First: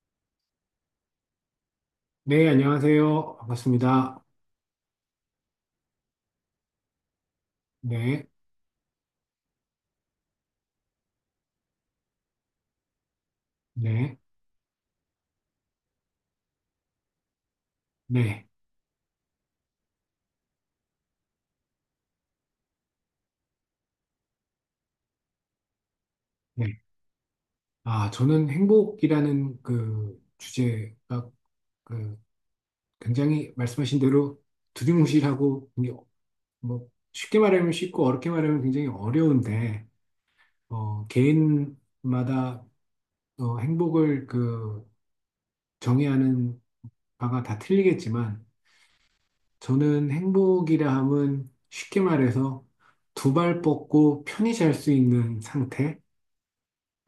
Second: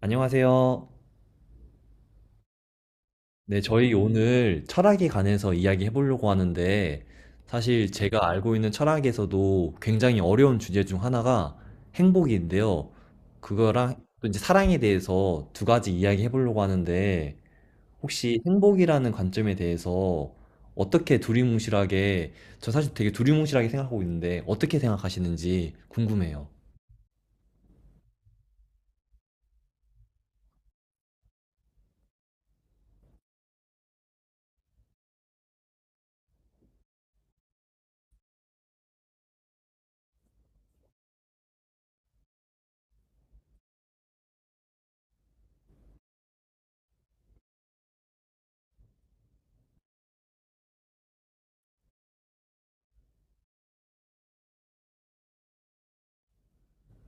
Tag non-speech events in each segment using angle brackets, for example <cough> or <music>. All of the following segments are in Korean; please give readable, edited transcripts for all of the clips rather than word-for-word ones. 안녕하세요. 네, 안녕하세요. 네, 저희 반갑습니다. 오늘 철학에 관해서 이야기해 보려고 하는데, 사실 네. 제가 알고 있는 철학에서도 굉장히 어려운 주제 중 하나가 행복인데요. 그거랑 네. 또 이제 사랑에 대해서 두 가지 이야기해 보려고 하는데, 혹시 네. 행복이라는 관점에 대해서 어떻게 두리뭉실하게, 저 사실 되게 두리뭉실하게 생각하고 있는데, 어떻게 생각하시는지 궁금해요. 네. 아, 저는 행복이라는 그 주제가 그 굉장히 말씀하신 대로 두리뭉실하고 뭐 쉽게 말하면 쉽고 어렵게 말하면 굉장히 어려운데 개인마다 행복을 정의하는 바가 다 틀리겠지만 저는 행복이라 함은 쉽게 말해서 두 발 뻗고 편히 잘 수 있는 상태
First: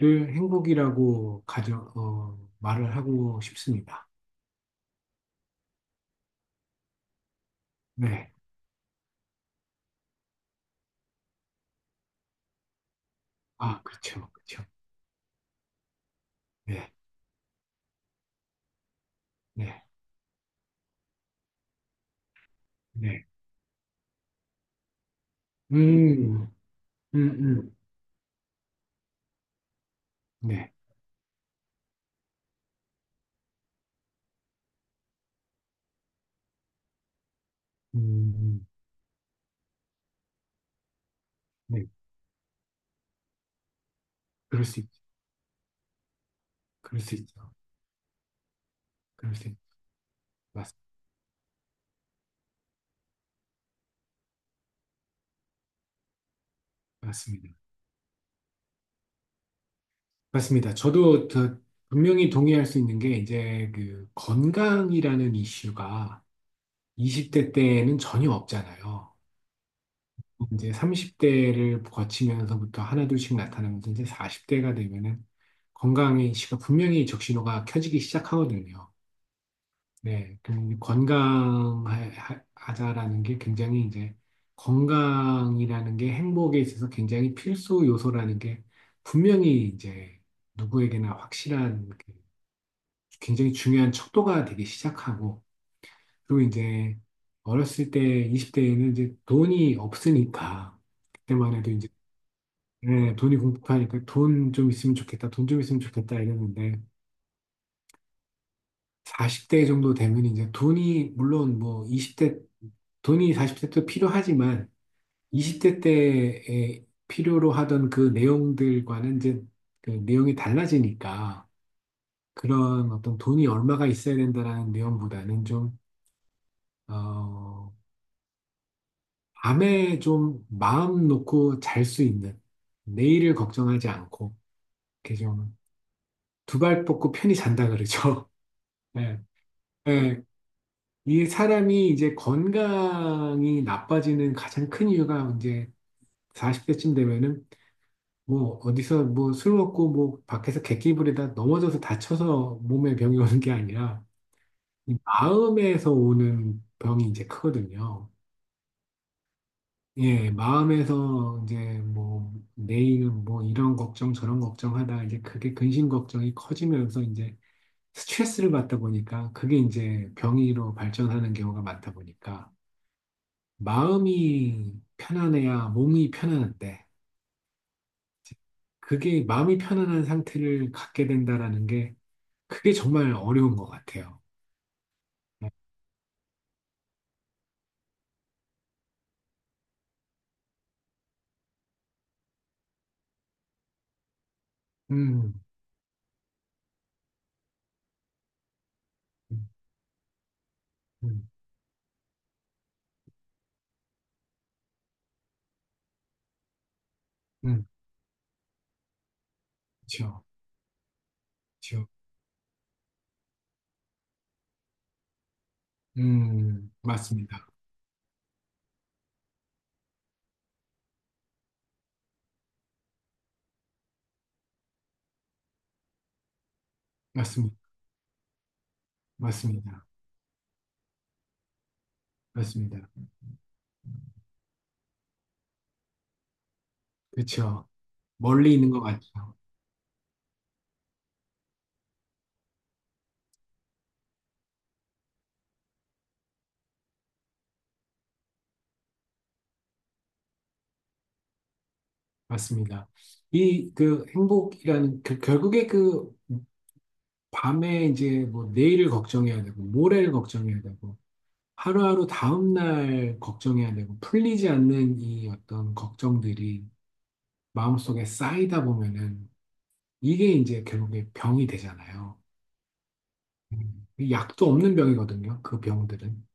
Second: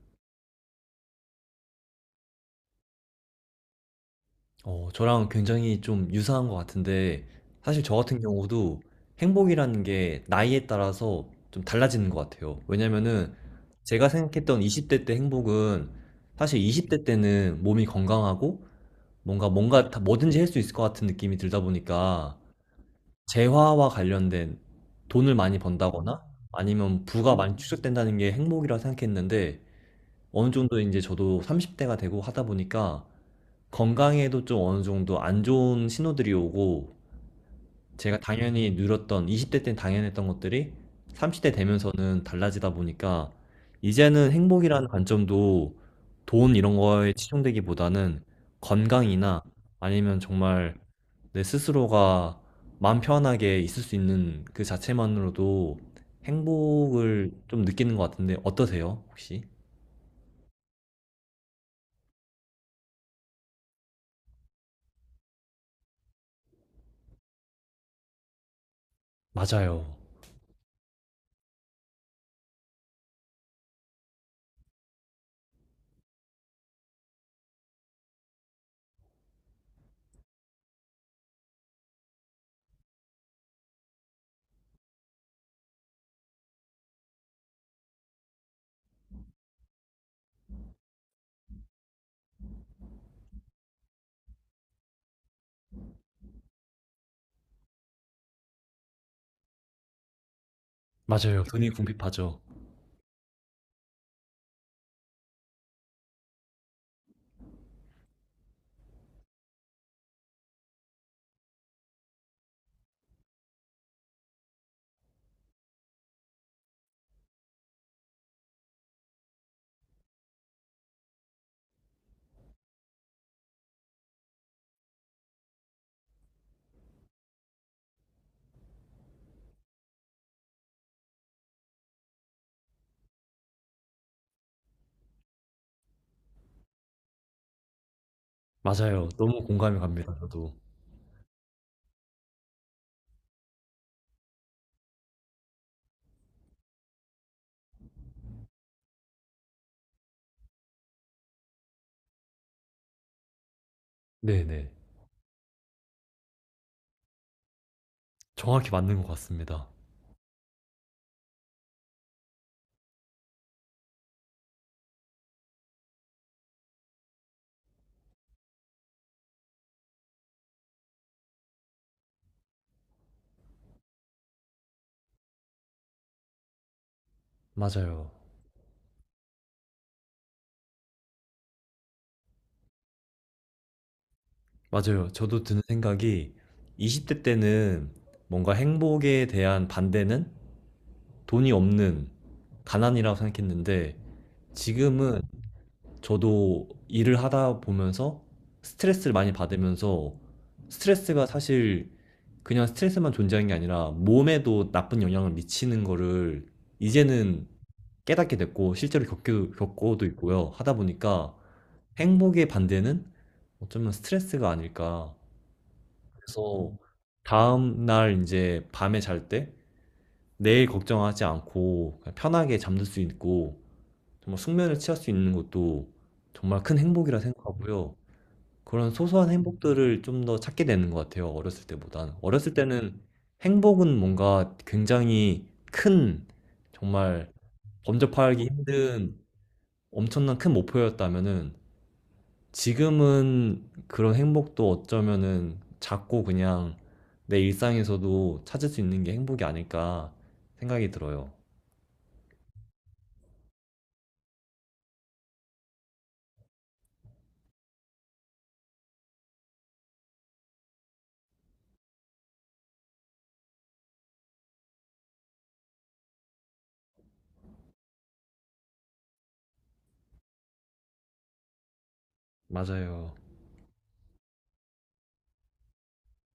를 행복이라고 말을 하고 싶습니다. 어, 저랑 굉장히 좀 유사한 것 같은데, 사실 저 같은 네. 경우도 행복이라는 게 나이에 따라서 좀 달라지는 것 같아요. 왜냐면은 아, 제가 그렇죠. 생각했던 그렇죠. 20대 때 행복은, 사실 네. 20대 때는 몸이 건강하고 뭔가 네. 뭔가 다 뭐든지 할 수 있을 것 같은 느낌이 들다 보니까 네. 재화와 관련된 돈을 많이 번다거나 음, 아니면 음, 부가 많이 음. 축적된다는 게 행복이라 생각했는데, 어느 네. 정도 이제 저도 30대가 되고 하다 보니까 건강에도 좀 어느 정도 안 좋은 신호들이 오고, 제가 음, 당연히 누렸던 20대 때 당연했던 것들이 30대 네. 되면서는 달라지다 보니까 이제는 그럴 수 행복이라는 있, 관점도 돈 이런 그럴 거에 수 있죠. 치중되기보다는 그럴 건강이나, 수 있, 아니면 맞, 정말 내 스스로가 마음 편하게 있을 수 있는 그 자체만으로도 행복을 맞습니다. 좀 느끼는 것 같은데, 어떠세요, 혹시? 맞습니다. 저도 분명히 동의할 수 있는 게 이제 그 건강이라는 이슈가 20대 때는 전혀 없잖아요. 맞아요. 이제 30대를 거치면서부터 하나둘씩 나타나면서 이제 40대가 되면은 건강의 시가 분명히 적신호가 켜지기 시작하거든요. 네, 그럼 건강하자라는 게 굉장히 이제 건강이라는 게 행복에 있어서 굉장히 필수 요소라는 게 분명히 이제 누구에게나 확실한 그 굉장히 중요한 척도가 되기 시작하고, 그리고 이제 어렸을 때 20대에는 이제 돈이 없으니까 맞아요. 그때만 돈이 해도, 궁핍하죠. 네, 돈이 공급하니까 돈 좀 있으면 좋겠다, 돈 좀 있으면 좋겠다 이랬는데, 40대 정도 되면 이제 돈이, 물론 뭐 20대 돈이 40대 때 필요하지만 20대 때에 필요로 하던 그 내용들과는 이제 그 내용이 달라지니까, 그런 어떤 돈이 얼마가 있어야 된다라는 내용보다는 좀, 어, 밤에 좀 마음 놓고 잘 수 있는, 내일을 걱정하지 않고, 이렇게 좀 두 발 뻗고 편히 잔다 그러죠. <laughs> 맞아요. 네. 너무 공감이 갑니다, 네, 저도. 이 사람이 이제 건강이 나빠지는 가장 큰 이유가, 이제 40대쯤 되면은 뭐 어디서 뭐 술 먹고 뭐 밖에서 객기 부리다 넘어져서 다쳐서 몸에 병이 오는 게 아니라 네네. 이 마음에서 오는 병이 이제 크거든요. 정확히 맞는 것 같습니다. 예, 마음에서 이제 뭐 내일은 뭐 이런 걱정 저런 걱정하다 이제 그게 근심 걱정이 커지면서 이제 스트레스를 받다 보니까 그게 이제 병으로 발전하는 경우가 많다 보니까, 마음이 편안해야 몸이 편안한데, 맞아요. 그게 마음이 편안한 상태를 갖게 된다라는 게, 그게 정말 어려운 것 같아요. 맞아요. 저도 네. 드는 생각이, 20대 때는 뭔가 행복에 대한 반대는 돈이 없는 가난이라고 생각했는데, 지금은 음, 저도 일을 하다 보면서 스트레스를 많이 음, 받으면서, 스트레스가 음, 사실 그냥 스트레스만 존재하는 게 아니라 몸에도 나쁜 영향을 미치는 거를 이제는 음, 깨닫게 됐고 실제로 겪기도, 겪고도 그렇죠, 있고요. 하다 보니까 그렇죠. 행복의 반대는 어쩌면 스트레스가 아닐까. 그래서 맞습니다. 다음 날 이제 밤에 잘 때 내일 걱정하지 않고 그냥 편하게 잠들 수 있고 정말 숙면을 취할 수 있는 것도 정말 큰 행복이라 맞습니다. 생각하고요. 그런 소소한 맞습니다. 행복들을 좀 더 찾게 되는 것 같아요, 어렸을 때보단. 어렸을 맞습니다. 때는 행복은 뭔가 굉장히 큰, 정말 그렇죠. 범접하기 멀리 있는 것 힘든, 같죠. 엄청난 큰 목표였다면은, 지금은 그런 행복도 어쩌면은 작고 그냥 내 일상에서도 찾을 수 있는 게 행복이 아닐까 생각이 들어요. 맞습니다. 이 그 행복이라는 그, 결국에 그 밤에 이제 뭐 내일을 걱정해야 되고 모레를 걱정해야 되고 하루하루 다음날 걱정해야 되고, 풀리지 않는 이 어떤 걱정들이 마음속에 쌓이다 보면은 이게 이제 결국에 병이 되잖아요. 맞아요. 약도 없는 병이거든요, 그 병들은.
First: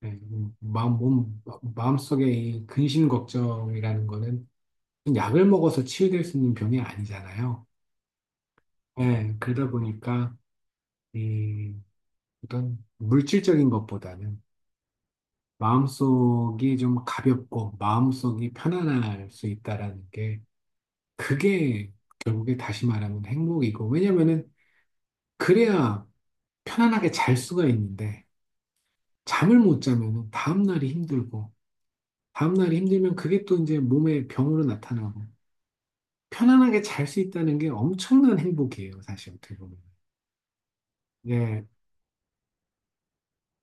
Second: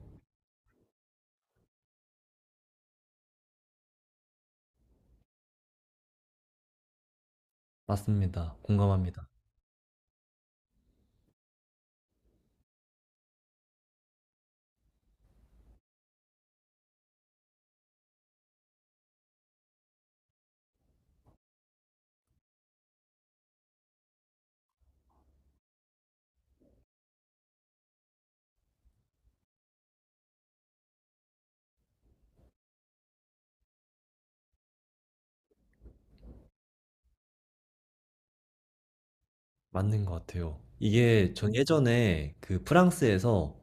네, 마음, 몸, 마음속에 이 근심 걱정이라는 거는 약을 먹어서 치유될 수 있는 병이 아니잖아요. 맞습니다. 공감합니다. 네, 그러다 보니까 이 어떤 물질적인 것보다는 마음속이 좀 가볍고 마음속이 편안할 수 있다라는 게, 그게 결국에 다시 말하면 행복이고, 왜냐면은 그래야 편안하게 잘 수가 있는데, 잠을 못 자면은 다음날이 힘들고, 다음날이 힘들면 그게 또 이제 몸에 병으로 나타나고, 편안하게 잘 수 있다는 게 엄청난 행복이에요, 사실 어떻게 보면. 맞는 것 같아요. 이게 전 예, 예전에 그 프랑스에서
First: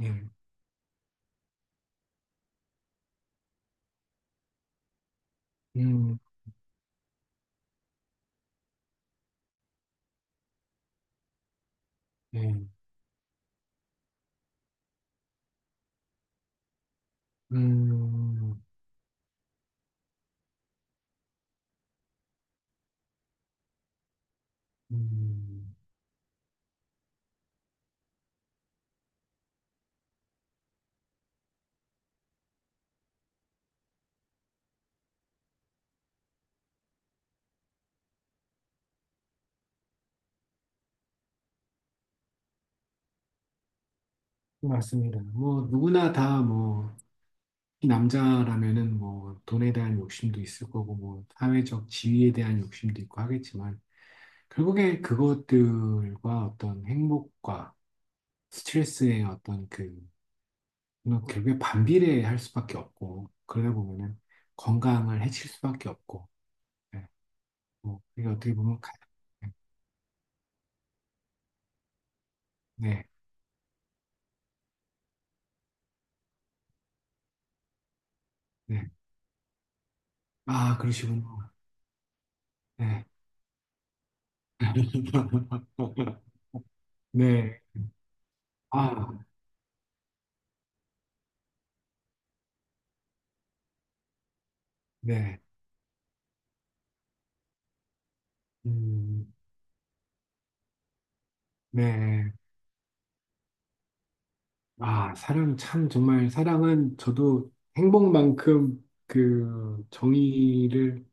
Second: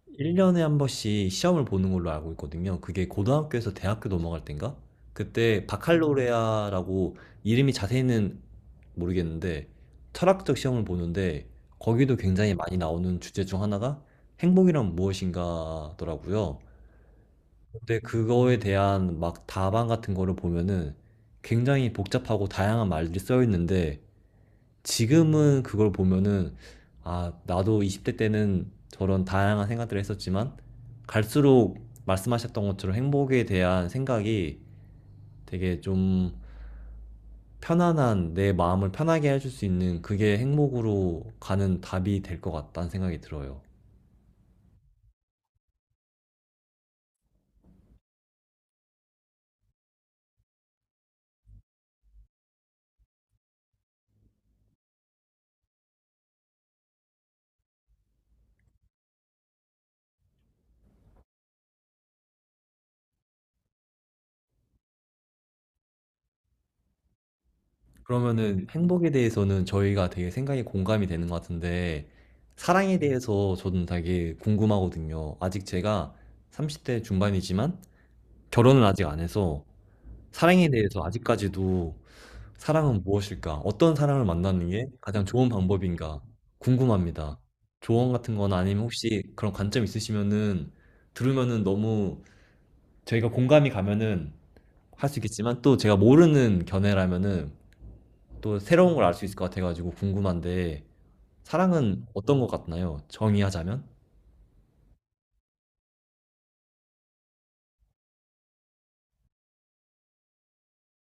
예, 1년에 한 번씩 시험을 보는 걸로 알고 있거든요. 그게 고등학교에서 대학교 넘어갈 땐가? 그때 음, 바칼로레아라고, 이름이 자세히는 모르겠는데, 철학적 시험을 보는데 거기도 굉장히 예, 많이 나오는 주제 중 하나가 행복이란 무엇인가더라고요. 근데 그거에 음, 대한 막 답안 같은 거를 보면은 굉장히 복잡하고 다양한 말들이 쓰여 있는데, 지금은 음, 그걸 보면은 아, 나도 20대 때는 저런 다양한 생각들을 했었지만, 갈수록 말씀하셨던 것처럼 행복에 대한 생각이 되게 좀, 편안한 내 마음을 편하게 해줄 수 있는 그게 행복으로 가는 답이 될 것 같다는 생각이 들어요. 맞습니다. 뭐, 누구나 다 뭐, 특히 남자라면은 뭐, 돈에 대한 욕심도 있을 거고, 뭐, 사회적 지위에 대한 욕심도 있고 하겠지만, 결국에 그것들과 어떤 행복과 스트레스의 어떤 그, 뭐 결국에 반비례할 수밖에 없고, 그러다 보면은 건강을 해칠 수밖에 없고, 네. 뭐, 이게 어떻게 그러면은 보면, 행복에 대해서는 저희가 되게 생각이 공감이 되는 것 같은데, 사랑에 네, 대해서 저는 되게 궁금하거든요. 아직 제가 30대 중반이지만 결혼을 네. 아직 안 해서 사랑에 아, 대해서 그러시군요. 아직까지도 '사랑은 네. 무엇일까? 어떤 사람을 만나는 게 가장 좋은 방법인가?' <laughs> 궁금합니다. 네. 조언 같은 거나 아니면 아, 혹시 그런 관점 있으시면은 들으면은 너무, 저희가 공감이 가면은 할 수 네. 있겠지만, 또 제가 모르는 견해라면은 또 새로운 걸 알 수 음, 있을 것 같아 가지고 궁금한데, 사랑은 네. 어떤 것 같나요, 정의하자면? 아, 사랑 참 정말 사랑은 저도 행복만큼 그 정의를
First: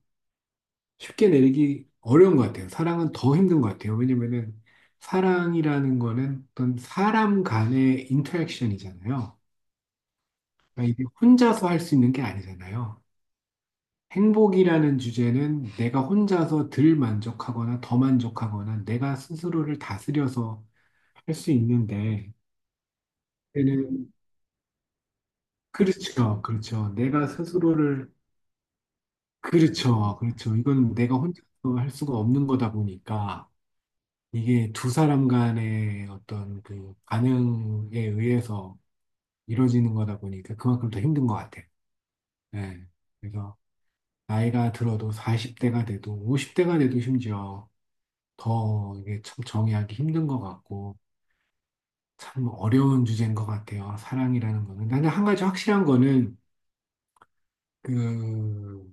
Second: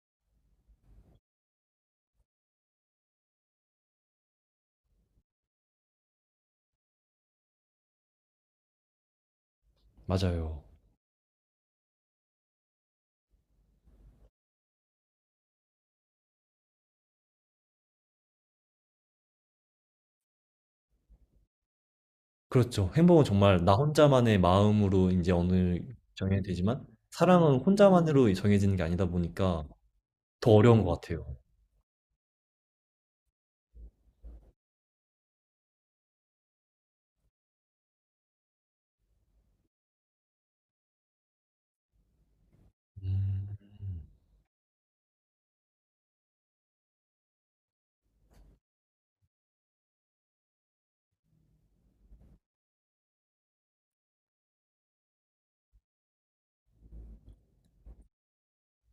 쉽게 내리기 어려운 것 같아요. 사랑은 더 힘든 것 같아요. 왜냐면은 사랑이라는 거는 어떤 사람 간의 인터랙션이잖아요. 맞아요. 그러니까 이게 혼자서 할 수 있는 게 아니잖아요. 행복이라는 주제는 내가 혼자서 덜 만족하거나 더 만족하거나 내가 스스로를 다스려서 할 수 있는데, 그렇죠. 행복은 정말 나 얘는, 혼자만의 마음으로 이제 어느, 정해야 그렇죠, 되지만 그렇죠. 내가 사랑은 스스로를, 혼자만으로 정해지는 게 아니다 보니까 그렇죠, 더 그렇죠. 어려운 이건 것 내가 같아요. 혼자서 할 수가 없는 거다 보니까. 이게 두 사람 간의 어떤 그 반응에 의해서 이루어지는 거다 보니까 그만큼 더 힘든 것 같아요. 예. 음. 그래서 나이가 들어도 40대가 돼도 50대가 돼도 심지어 더 이게 참 정의하기 힘든 것 같고, 참 어려운 주제인 것 같아요, 사랑이라는 거는. 나는 한 가지 확실한 거는 그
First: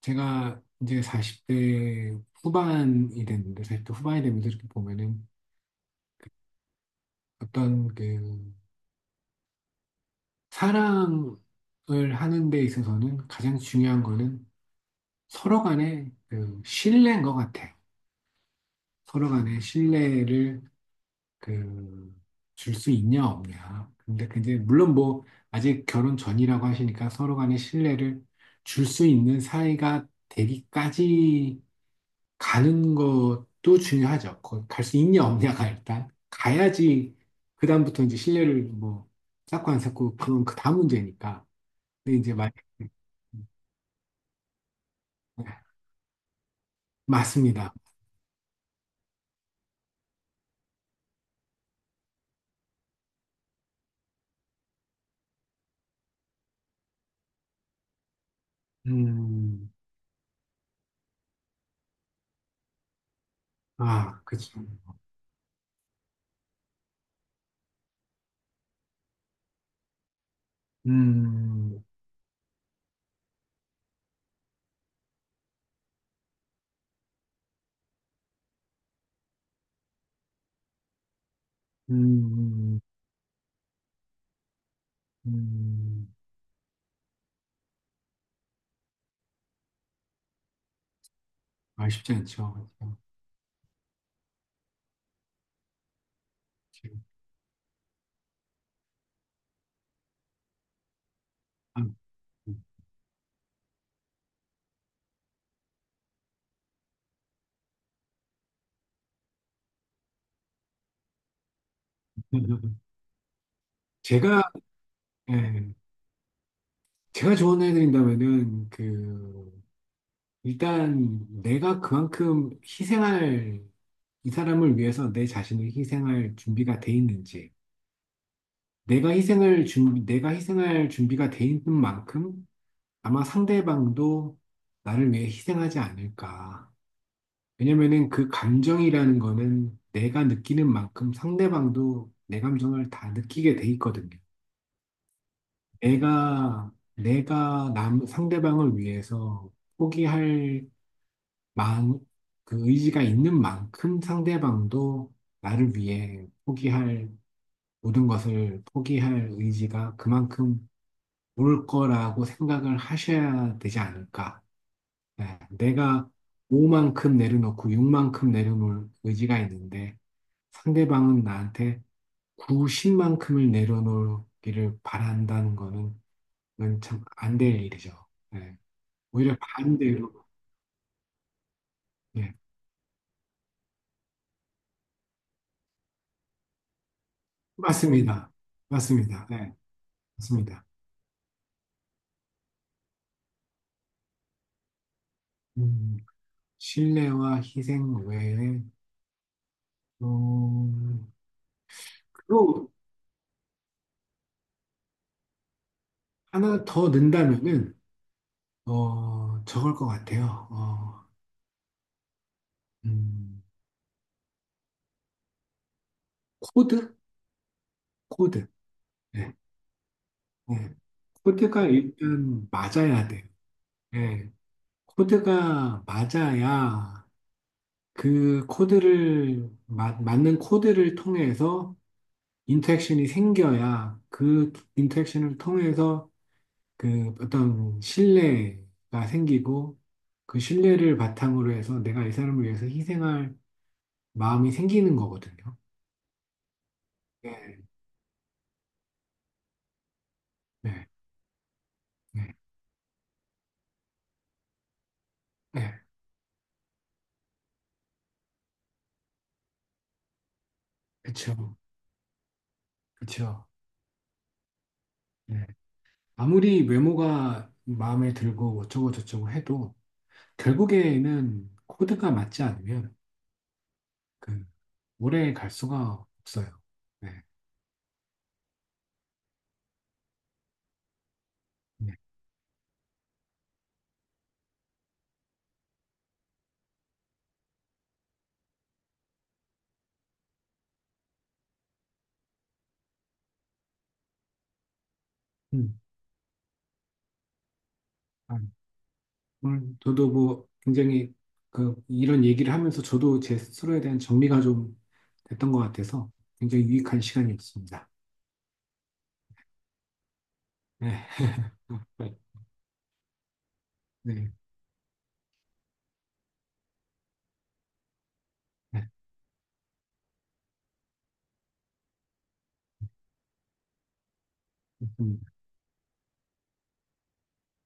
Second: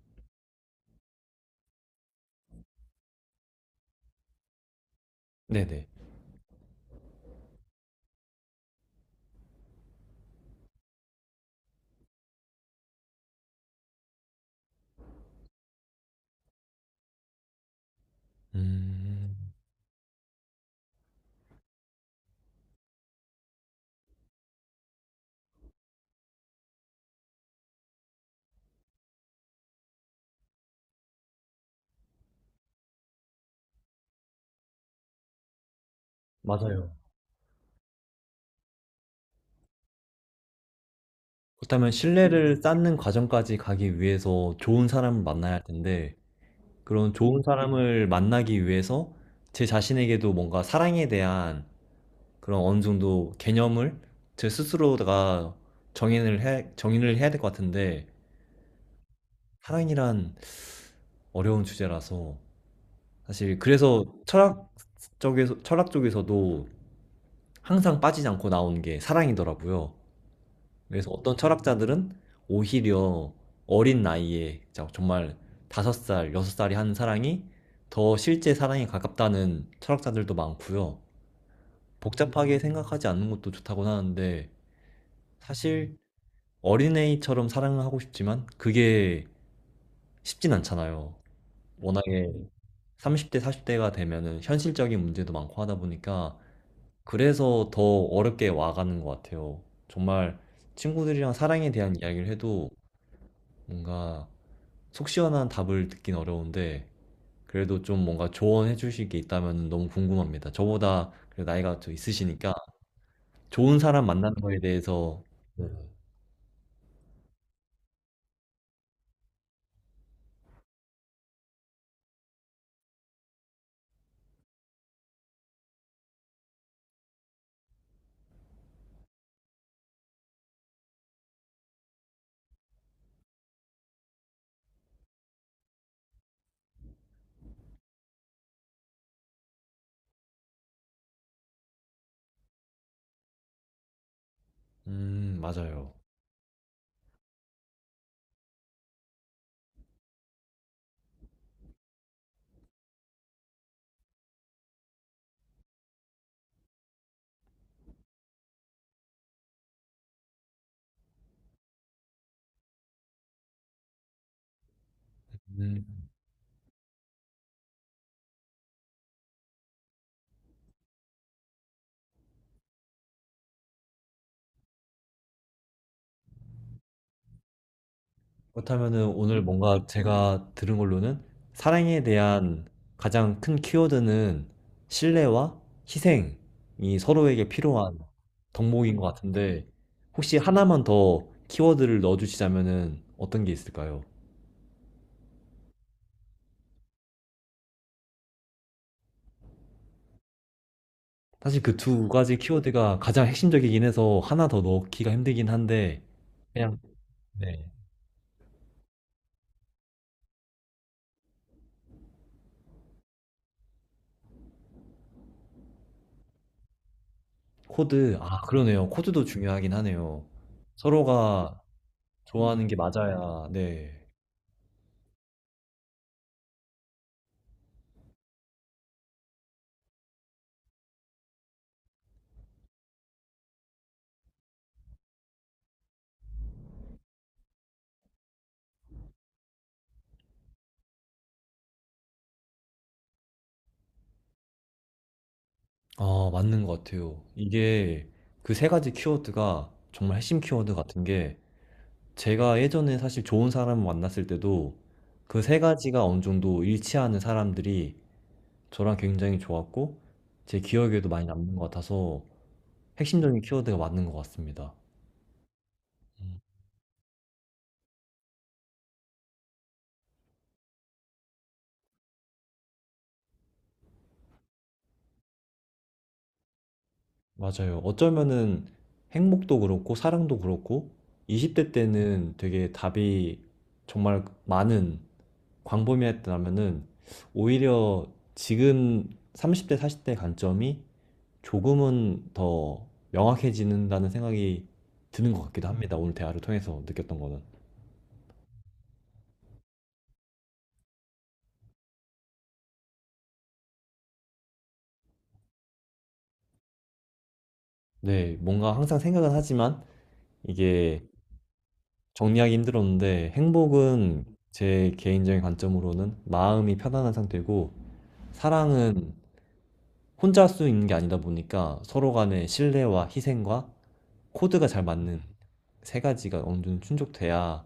제가 이제 40대 후반이 됐는데, 40대 후반이 되면서 이렇게 보면은 네네. 어떤 그 사랑을 하는 데 있어서는 가장 중요한 거는 서로 간의 그 신뢰인 것 같아요. 서로 음. 간의 신뢰를 그 줄 수 있냐 없냐. 근데 물론 뭐 아직 결혼 전이라고 하시니까 서로 간의 신뢰를 줄 수 있는 사이가 되기까지 가는 것도 중요하죠. 갈 수 있냐 없냐가, 일단 맞아요. 가야지 그다음부터 이제 신뢰를 뭐 쌓고 안 쌓고, 그건 그 다음 문제니까. 그렇다면 근데 이제 말, 신뢰를 네, 쌓는 과정까지 가기 위해서 좋은 사람을 만나야 할 텐데, 그런 좋은 맞습니다. 사람을 만나기 위해서 제 자신에게도 뭔가 사랑에 대한 그런 어느 정도 개념을 제 스스로가 정인을 해 정의를 해야 될 것 같은데, 음, 사랑이란 어려운 주제라서, 사실 그래서 아, 그죠. 철학 쪽에서도 항상 빠지지 않고 나오는 게 사랑이더라고요. 그래서 어떤 음, 철학자들은 오히려 어린 나이에 정말 5살, 여섯 살이 하는 사랑이 더 실제 사랑에 가깝다는 철학자들도 많고요. 복잡하게 음, 생각하지 않는 것도 좋다고 하는데, 사실 음, 어린애처럼 사랑을 하고 싶지만 그게 쉽진 않잖아요. 말 쉽지 워낙에 않죠. <laughs> 그죠. 30대, 40대가 되면은 현실적인 문제도 많고 하다 보니까. 지금. 그래서 더 어렵게 와가는 것 같아요. 정말 친구들이랑 사랑에 아, 대한 음. 이야기를 해도 뭔가 속 시원한 답을 듣긴 어려운데, 그래도 좀 뭔가 조언해 주실 게 있다면 너무 궁금합니다. 저보다 그래도 나이가 좀 있으시니까, 좋은 사람 만나는 제가, 거에 대해서. 네. 예, 제가 조언을 해드린다면은, 일단 내가 이 사람을 위해서 내 자신을 희생할 준비가 돼 있는지, 내가 희생을 준 내가 희생할 준비가 돼 있는 만큼 아마 상대방도 나를 위해 희생하지 않을까. 왜냐면은 그 감정이라는 거는 내가 느끼는 만큼 상대방도 내 감정을 다 느끼게 돼 있거든요. 맞아요. 내가 상대방을 위해서 포기할 마음, 그 의지가 있는 만큼 상대방도 나를 위해 포기할 모든 것을 포기할 의지가 그만큼 올 거라고 생각을 하셔야 되지 않을까. 네, 음. 내가 5만큼 내려놓고 6만큼 내려놓을 의지가 있는데 상대방은 나한테 9, 10만큼을 내려놓기를 바란다는 거는, 그건 참 안될 일이죠. 네. 그렇다면은 오히려 오늘 뭔가 반대로, 제가 들은 걸로는, 사랑에 네, 대한 가장 큰 키워드는 신뢰와 희생이 서로에게 필요한 맞습니다. 덕목인 것 맞습니다. 네, 같은데, 혹시 맞습니다. 하나만 더 키워드를 넣어주시자면은 어떤 게 있을까요? 음, 신뢰와 희생 외에, 어, 사실 그 두 가지 또 키워드가 가장 핵심적이긴 해서 하나 더 넣기가 힘들긴 한데, 하나 그냥. 더 네. 넣는다면은, 저걸 것 같아요. 음, 코드? 코드? 아, 코드. 그러네요. 코드도 네, 중요하긴 하네요. 네. 서로가 코드가 일단 좋아하는 게 맞아야 돼요. 맞아야. 네. 네. 코드가 맞아야, 그 코드를, 맞는 코드를 통해서 인터랙션이 생겨야, 그 인터랙션을 통해서 그 어떤 신뢰가 생기고, 그 신뢰를 바탕으로 해서 내가 이 사람을 위해서 희생할 마음이 생기는 거거든요. 아, 맞는 것 같아요. 네, 이게 그 세 가지 키워드가 정말 핵심 키워드 네, 같은 게, 네, 제가 예전에 사실 좋은 사람을 만났을 때도 그 세 네, 가지가 어느 정도 일치하는 사람들이 저랑 굉장히 좋았고 제 기억에도 많이 그쵸, 남는 것 같아서 핵심적인 그쵸. 키워드가 맞는 것 같습니다. 네. 아무리 외모가 마음에 들고 어쩌고 저쩌고 해도 결국에는 코드가 맞지 않으면 그 오래 갈 수가 없어요. 네, 맞아요. 어쩌면은 행복도 그렇고 사랑도 그렇고 20대 네. 때는 되게 답이 정말 많은, 광범위했다면은, 오히려 지금 30대, 40대 관점이 조금은 더 명확해지는다는 생각이 드는 것 같기도 음. 합니다, 오늘 대화를 통해서 느꼈던 거는. 아, 오늘 저도 뭐 굉장히 그 이런 얘기를 하면서 저도 제 스스로에 대한 정리가 좀 됐던 것 같아서 굉장히 유익한 시간이었습니다. 네, 뭔가 항상 생각은 하지만 네, 이게 <laughs> 네, 정리하기 힘들었는데, 행복은 네, 제 개인적인 관점으로는 마음이 편안한 상태고, 네, 사랑은 혼자 할 수 있는 게 아니다 보니까 서로 간의 신뢰와 희생과 코드가 잘 맞는 세 가지가 어느 정도 충족돼야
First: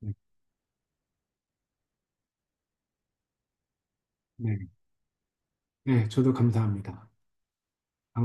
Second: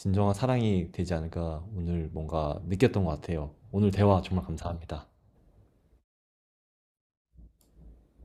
네, 사랑이 되지 않을까 오늘 뭔가 느꼈던 것 같아요. 오늘 대화 정말 네, 감사합니다. 네. 저도 감사합니다.